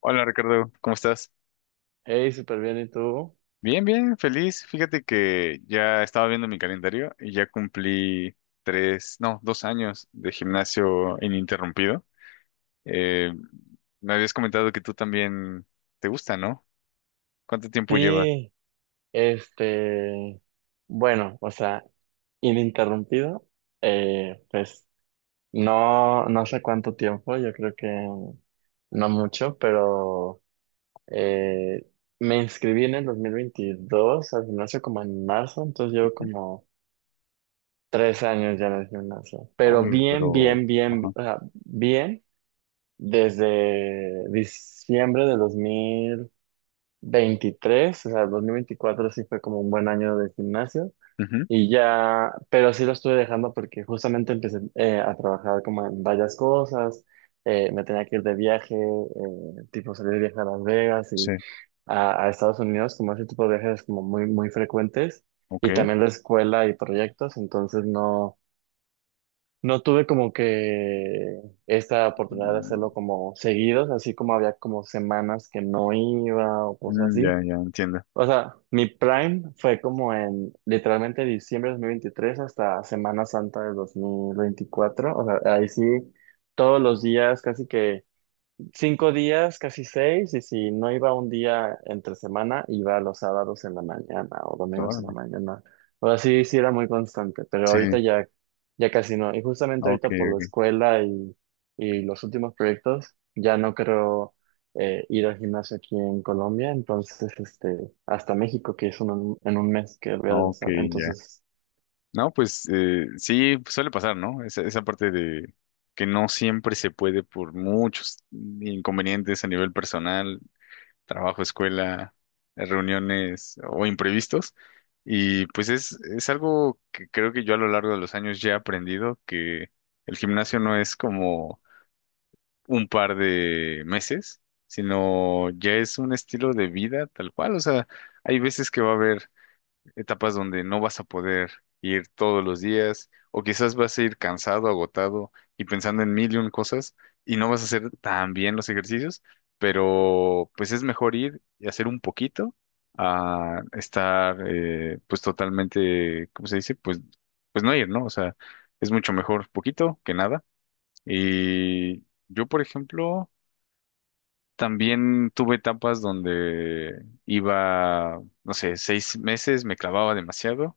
Hola Ricardo, ¿cómo estás? Hey, súper bien, ¿y tú? Bien, bien, feliz. Fíjate que ya estaba viendo mi calendario y ya cumplí tres, no, 2 años de gimnasio ininterrumpido. Eh, Me habías comentado que tú también te gusta, ¿no? ¿Cuánto tiempo llevas? Sí, este, bueno, o sea, ininterrumpido, pues no, no sé cuánto tiempo, yo creo que no mucho, pero eh, me inscribí en el 2022 al gimnasio como en marzo, entonces llevo Ujú. como 3 años ya en el gimnasio, pero Uy, bien, pero... bien, bien, Ajá. o sea, bien desde diciembre de 2023, o sea, 2024 sí fue como un buen año de gimnasio. Ujú, Y ya, pero sí lo estuve dejando porque justamente empecé a trabajar como en varias cosas, me tenía que ir de viaje, tipo salir de viaje a Las Vegas sí, y a Estados Unidos, como ese tipo de viajes como muy, muy frecuentes, y ok. también la escuela y proyectos. Entonces no, no tuve como que esta oportunidad de Mm, hacerlo como seguidos, así como había como semanas que no iba o cosas mm, ya, así. ya, entiendo. O sea, mi prime fue como en literalmente diciembre de 2023 hasta Semana Santa de 2024. O sea, ahí sí, todos los días casi que 5 días, casi 6, y si no iba un día entre semana, iba los sábados en la mañana o domingos en la Órale. mañana. Ahora sí, sí era muy constante, pero Sí, ahorita ya, ya casi no. Y justamente ok, ahorita por la ok. escuela y los últimos proyectos, ya no creo ir al gimnasio aquí en Colombia, entonces hasta México, que es en un mes que voy a Ok, regresar. ya. Entonces, No, pues sí, suele pasar, ¿no? Esa parte de que no siempre se puede por muchos inconvenientes a nivel personal, trabajo, escuela, reuniones o imprevistos. Y pues es algo que creo que yo a lo largo de los años ya he aprendido, que el gimnasio no es como un par de meses, sino ya es un estilo de vida tal cual. O sea, hay veces que va a haber etapas donde no vas a poder ir todos los días o quizás vas a ir cansado, agotado y pensando en mil y un cosas y no vas a hacer tan bien los ejercicios, pero pues es mejor ir y hacer un poquito a estar pues totalmente, ¿cómo se dice? Pues no ir, ¿no? O sea, es mucho mejor poquito que nada. Y yo, por ejemplo... También tuve etapas donde iba, no sé, 6 meses, me clavaba demasiado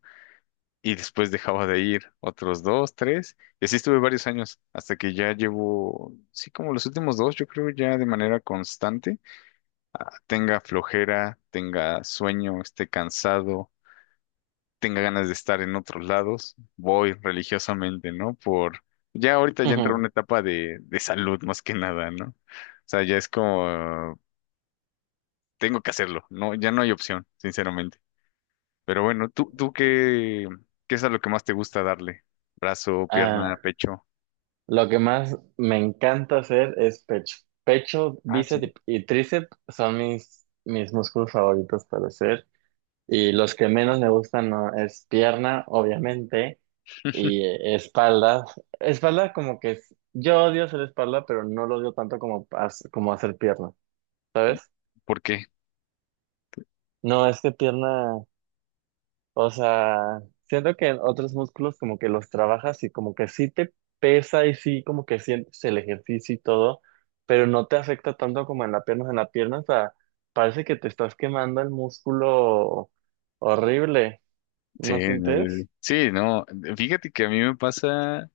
y después dejaba de ir otros dos, tres, y así estuve varios años, hasta que ya llevo, sí, como los últimos dos, yo creo ya de manera constante, tenga flojera, tenga sueño, esté cansado, tenga ganas de estar en otros lados, voy religiosamente, ¿no? Ya ahorita ya entré en ujú. una etapa de salud más que nada, ¿no? O sea, ya es como, tengo que hacerlo, no, ya no hay opción, sinceramente. Pero bueno, ¿tú qué, qué es a lo que más te gusta darle? Brazo, pierna, Ah, pecho. lo que más me encanta hacer es pecho. Pecho, Ah, sí. bíceps y tríceps son mis músculos favoritos para hacer. Y los que menos me gustan, no, es pierna, obviamente, y espalda. Espalda como que yo odio hacer espalda, pero no lo odio tanto como, como hacer pierna, ¿sabes? ¿Por qué? No, es que pierna, o sea, siento que en otros músculos como que los trabajas y como que sí te pesa y sí como que sientes el ejercicio y todo, pero no te afecta tanto como en la pierna. En la pierna, o sea, parece que te estás quemando el músculo horrible. Sí, ¿No sientes? sí, no. Fíjate que a mí me pasa.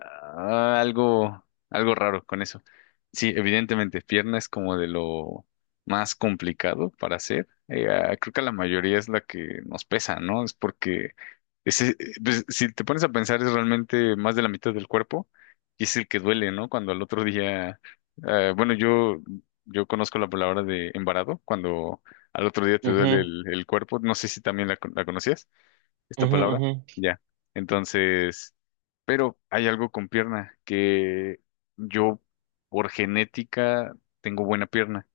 Ah, algo raro con eso. Sí, evidentemente, pierna es como de lo más complicado para hacer. Creo que la mayoría es la que nos pesa, ¿no? Es porque pues, si te pones a pensar es realmente más de la mitad del cuerpo y es el que duele, ¿no? Cuando al otro día, bueno, yo conozco la palabra de embarado, cuando al otro día te duele el cuerpo, no sé si también la conocías, esta Ujú, ujú, palabra. ujú. Ya. Entonces... Pero hay algo con pierna, que yo por genética tengo buena pierna.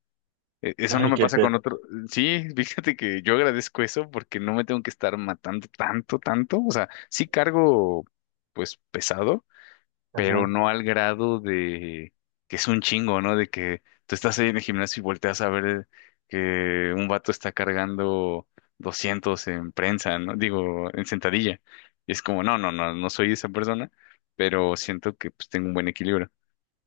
Eso no Ay, me qué pasa con pena. otro. Sí, fíjate que yo agradezco eso porque no me tengo que estar matando tanto, tanto. O sea, sí cargo pues pesado, pero Ajá, no al grado de que es un chingo, ¿no? De que tú estás ahí en el gimnasio y volteas a ver que un vato está cargando 200 en prensa, ¿no? Digo, en sentadilla. Y es como, no, no, no, no soy esa persona, pero siento que pues tengo un buen equilibrio.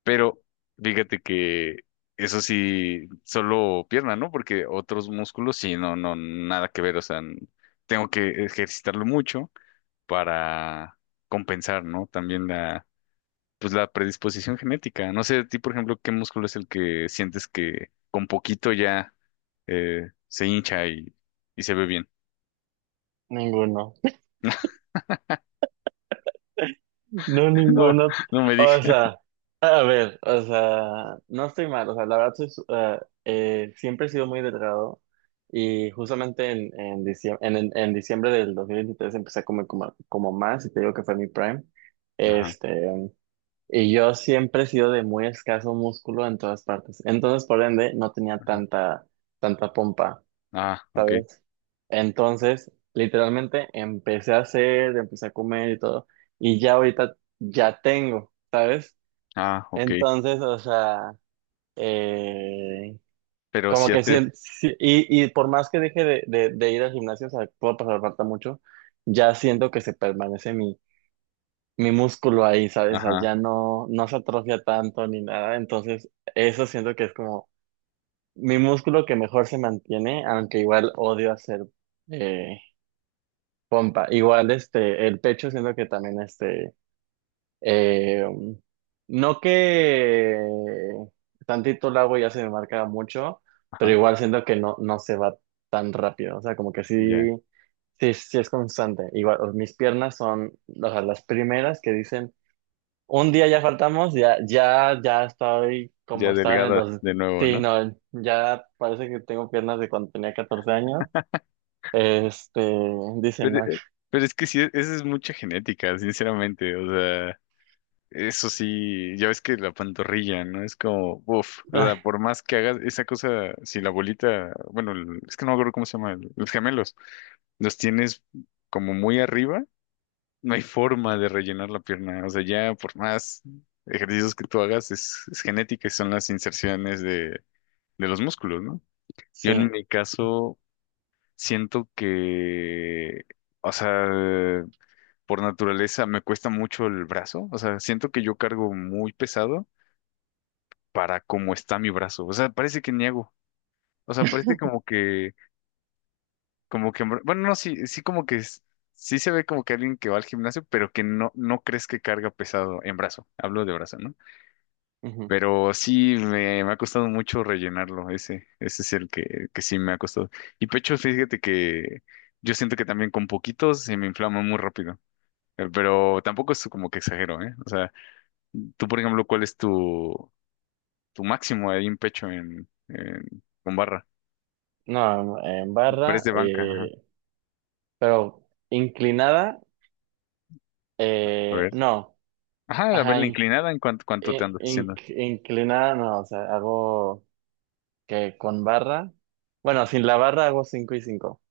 Pero fíjate que eso sí, solo pierna, ¿no? Porque otros músculos sí, no, no, nada que ver, o sea, tengo que ejercitarlo mucho para compensar, ¿no? También la pues la predisposición genética. No sé, a ti, por ejemplo, ¿qué músculo es el que sientes que con poquito ya se hincha y se ve bien? ninguno. No, No, ninguno. no me O dije. sea, a ver, o sea, no estoy mal. O sea, la verdad, soy siempre he sido muy delgado. Y justamente en diciembre del 2023 empecé a comer como más. Y te digo que fue mi prime. Ajá, Este, y yo siempre he sido de muy escaso músculo en todas partes. Entonces, por ende, no tenía ajá. Tanta pompa. Ah, ok. ¿Sabes? Entonces, literalmente empecé a comer y todo, y ya ahorita ya tengo, ¿sabes? Ah, ok. Entonces, o sea, eh, Pero como si que sí, haces, y por más que deje de ir al gimnasio, o sea, puedo pasar falta mucho, ya siento que se permanece mi músculo ahí, ¿sabes? O sea, ajá, ya no, no se atrofia tanto ni nada. Entonces eso siento que es como mi músculo que mejor se mantiene, aunque igual odio hacer. eh, Pompa, igual el pecho siento que también eh, no que tantito el agua ya se me marca mucho, pero ajá, igual siento que no, no se va tan rápido, o sea, como que sí, ya, sí, sí es constante. Igual, mis piernas son, o sea, las primeras que dicen, un día ya faltamos, ya, ya, ya estoy como ya estaba en el delgada dos, de nuevo, sí, ¿no? no, ya parece que tengo piernas de cuando tenía 14 años. este, dicen, Pero, no, eh, pero es que sí, eso es mucha genética, sinceramente. O sea. Eso sí, ya ves que la pantorrilla, ¿no? Es como, uff, o sea, ay, por más que hagas esa cosa, si la bolita, bueno, es que no me acuerdo cómo se llama, el- los gemelos, los tienes como muy arriba, no hay forma de rellenar la pierna, o sea, ya por más ejercicios que tú hagas, es genética y son las inserciones de los músculos, ¿no? Yo en sí. mi caso siento que, o sea, por naturaleza me cuesta mucho el brazo, o sea, siento que yo cargo muy pesado para cómo está mi brazo. O sea, parece que niego. O sea, parece bueno, no, sí, sí como que sí se ve como que alguien que va al gimnasio, pero que no, no crees que carga pesado en brazo. Hablo de brazo, ¿no? Pero sí me ha costado mucho rellenarlo. Ese es el que sí me ha costado. Y pecho, fíjate que yo siento que también con poquitos se me inflama muy rápido. Pero tampoco es como que exagero, ¿eh? O sea, tú, por ejemplo, ¿cuál es tu máximo ahí en pecho con barra? No, no, en Press barra, de banca, ajá. Pero inclinada, A ver. no, Ajá, a ver ajá, la inclinada, ¿en cuánto te andas haciendo? Inclinada, no, o sea, hago que con barra, bueno, sin la barra hago 5 y cinco,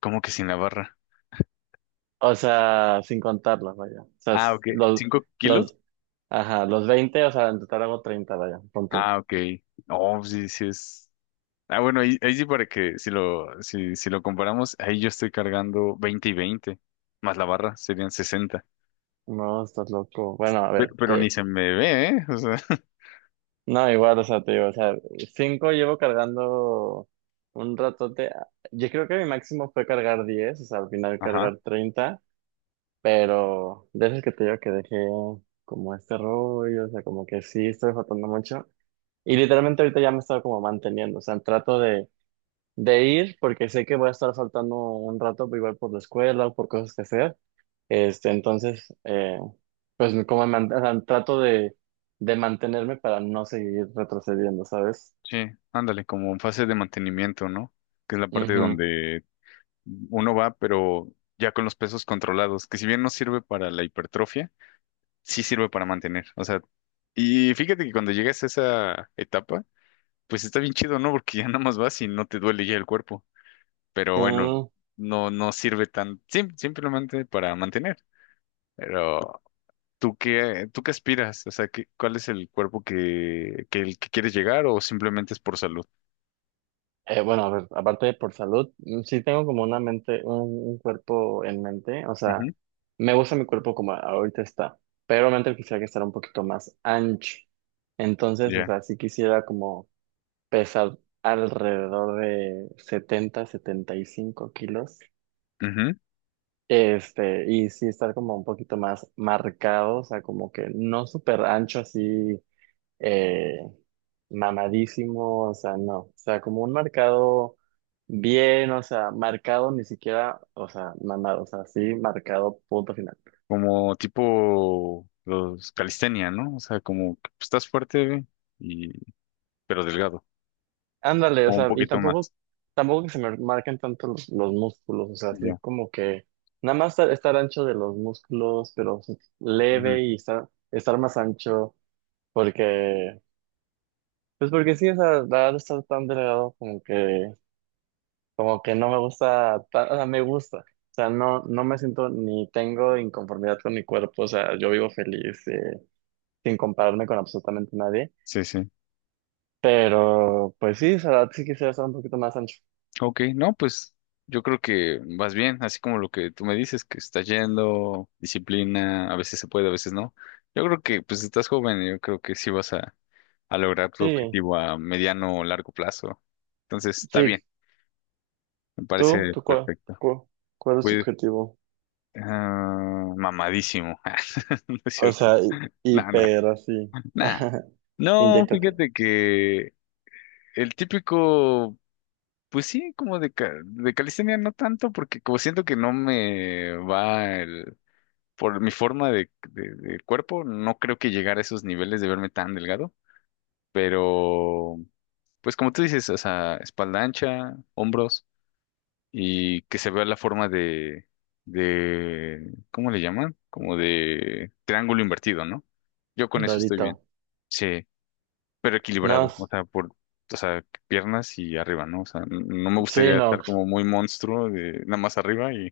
¿Cómo que sin la barra? o sea, sin contarlas, vaya, o sea, Ah, ok. ¿5 kilos? los, ajá, los 20, o sea, en total hago 30, vaya, pon tú. Ah, ok. Oh, sí, sí es. Ah, bueno, ahí, ahí sí para que si lo, si, si lo comparamos, ahí yo estoy cargando 20 y 20 más la barra serían 60. No, estás loco. Bueno, a ver, Pero ni se me ve, ¿eh? O sea, no, igual, o sea, te digo, o sea, 5 llevo cargando un ratote. Yo creo que mi máximo fue cargar 10, o sea, al final ajá. cargar 30, pero de esas que te digo que dejé como este rollo, o sea, como que sí estoy faltando mucho. Y literalmente ahorita ya me he estado como manteniendo, o sea, trato de ir, porque sé que voy a estar faltando un rato, pues, igual por la escuela o por cosas que hacer. Entonces, pues como o sea, trato de mantenerme para no seguir retrocediendo, ¿sabes? Sí, ándale, como en fase de mantenimiento, ¿no? Que es la parte Ujú. donde uno va, pero ya con los pesos controlados, que si bien no sirve para la hipertrofia, sí sirve para mantener. O sea, y fíjate que cuando llegas a esa etapa, pues está bien chido, ¿no? Porque ya nada más vas y no te duele ya el cuerpo. Pero bueno, Sí. no, no sirve simplemente para mantener. Pero, tú qué aspiras? O sea, cuál es el cuerpo el que quieres llegar o simplemente es por salud? Bueno, a ver, aparte de por salud, sí tengo como una mente, un cuerpo en mente, o sea, Ujú, me gusta mi cuerpo como ahorita está, pero realmente quisiera que estar un poquito más ancho. Entonces, o ya. sea, sí quisiera como pesa alrededor de 70, 75 kilos. Ujú. Y sí estar como un poquito más marcado, o sea, como que no súper ancho así, eh, mamadísimo, o sea, no, o sea, como un marcado bien, o sea, marcado ni siquiera, o sea, mamado, o sea, sí, marcado punto final. Como tipo los calistenia, ¿no? O sea, como que estás fuerte y, pero delgado. Ándale, O o un sea, y poquito más. tampoco que se me marquen tanto los músculos, o sea, así Ya. como que nada más estar ancho de los músculos, pero sí Ujú. leve y estar más ancho, porque, pues porque sí, o sea, la verdad estar tan delgado como que no me gusta, o sea, me gusta, o sea, no, no me siento ni tengo inconformidad con mi cuerpo, o sea, yo vivo feliz, sin compararme con absolutamente nadie, Sí, sí. pero pues sí, o sea, la verdad sí quisiera estar un poquito más ancho. Ok, no, pues yo creo que vas bien, así como lo que tú me dices, que estás yendo, disciplina, a veces se puede, a veces no. Yo creo que pues estás joven y yo creo que sí vas a lograr tu Sí, objetivo a mediano o largo plazo. Entonces, está bien, sí, me parece ¿Tú perfecto. cuál cuál, es tu Pues, objetivo? ah, mamadísimo. No es O cierto. sea, Nada, hiper así. nada. No, Inyéctate. fíjate que el típico. Pues sí, de calistenia no tanto, porque como siento que no me va por mi forma de cuerpo, no creo que llegar a esos niveles de verme tan delgado, pero pues como tú dices, o sea, espalda ancha, hombros y que se vea la forma ¿cómo le llaman? Como de triángulo invertido, ¿no? Yo con Pero eso estoy bien. ahorita. Sí pero No, equilibrado, o sea, o sea, piernas y arriba, ¿no? O sea, no me sí, gustaría no, estar como muy monstruo de nada más arriba y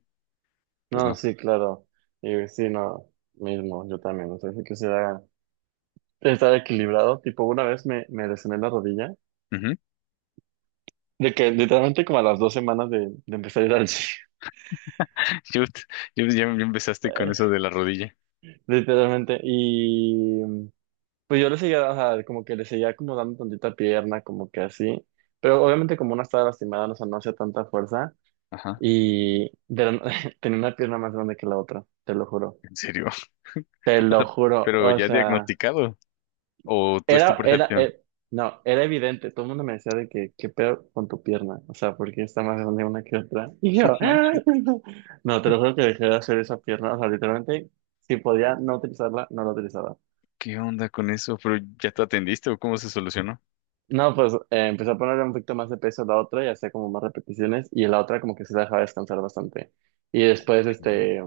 pues no, no. sí, claro. Y sí, no, mismo, yo también. O sea, sí quisiera estar equilibrado. Tipo, una vez me lesioné la rodilla. Ujú. De que literalmente como a las 2 semanas de empezar a ir al gym. Shoot, ya, ya empezaste con eso Eh, de la rodilla. literalmente. Y pues yo le seguía, o sea, como que le seguía como dando tantita pierna, como que así. Pero obviamente como una estaba lastimada, no, o sea, no hacía tanta fuerza. Ajá, Y tenía una pierna más grande que la otra, te lo juro. en serio. Te O lo sea, juro, pero o ya sea, diagnosticado o tú es tu era, era, percepción. eh, no, era evidente. Todo el mundo me decía de que, qué pedo con tu pierna, o sea, porque está más grande una que otra. Y yo, No ¡ah! manches. no, te lo juro que dejé de hacer esa pierna, o sea, literalmente, si podía no utilizarla, no la utilizaba. ¿Qué onda con eso? ¿Pero ya te atendiste o cómo se solucionó? No, pues empecé a ponerle un poquito más de peso a la otra y hacía como más repeticiones, y la otra como que se la dejaba descansar bastante. Y después, ¿Qué?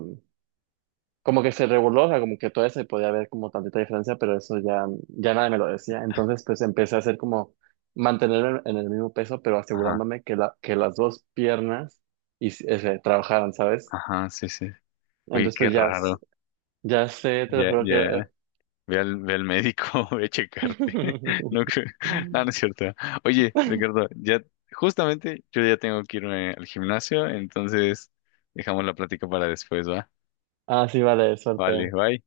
como que se reguló, o sea, como que todavía se podía ver como tantita diferencia, pero eso ya, ya nadie me lo decía. Entonces, pues empecé a hacer como mantenerme en el mismo peso, pero Ajá, asegurándome que, que las dos piernas y, trabajaran, ¿sabes? ajá, sí, sí. Oye, Entonces, qué pues ya, raro. ya sé, te lo Ya, juro que... ya. Ve al médico, ve a checarte. No, que- no, no es cierto. Oye, Ricardo, ya justamente yo ya tengo que irme al gimnasio, entonces dejamos la plática para después, ¿va? Ah, sí, vale, Vale, suerte. bye.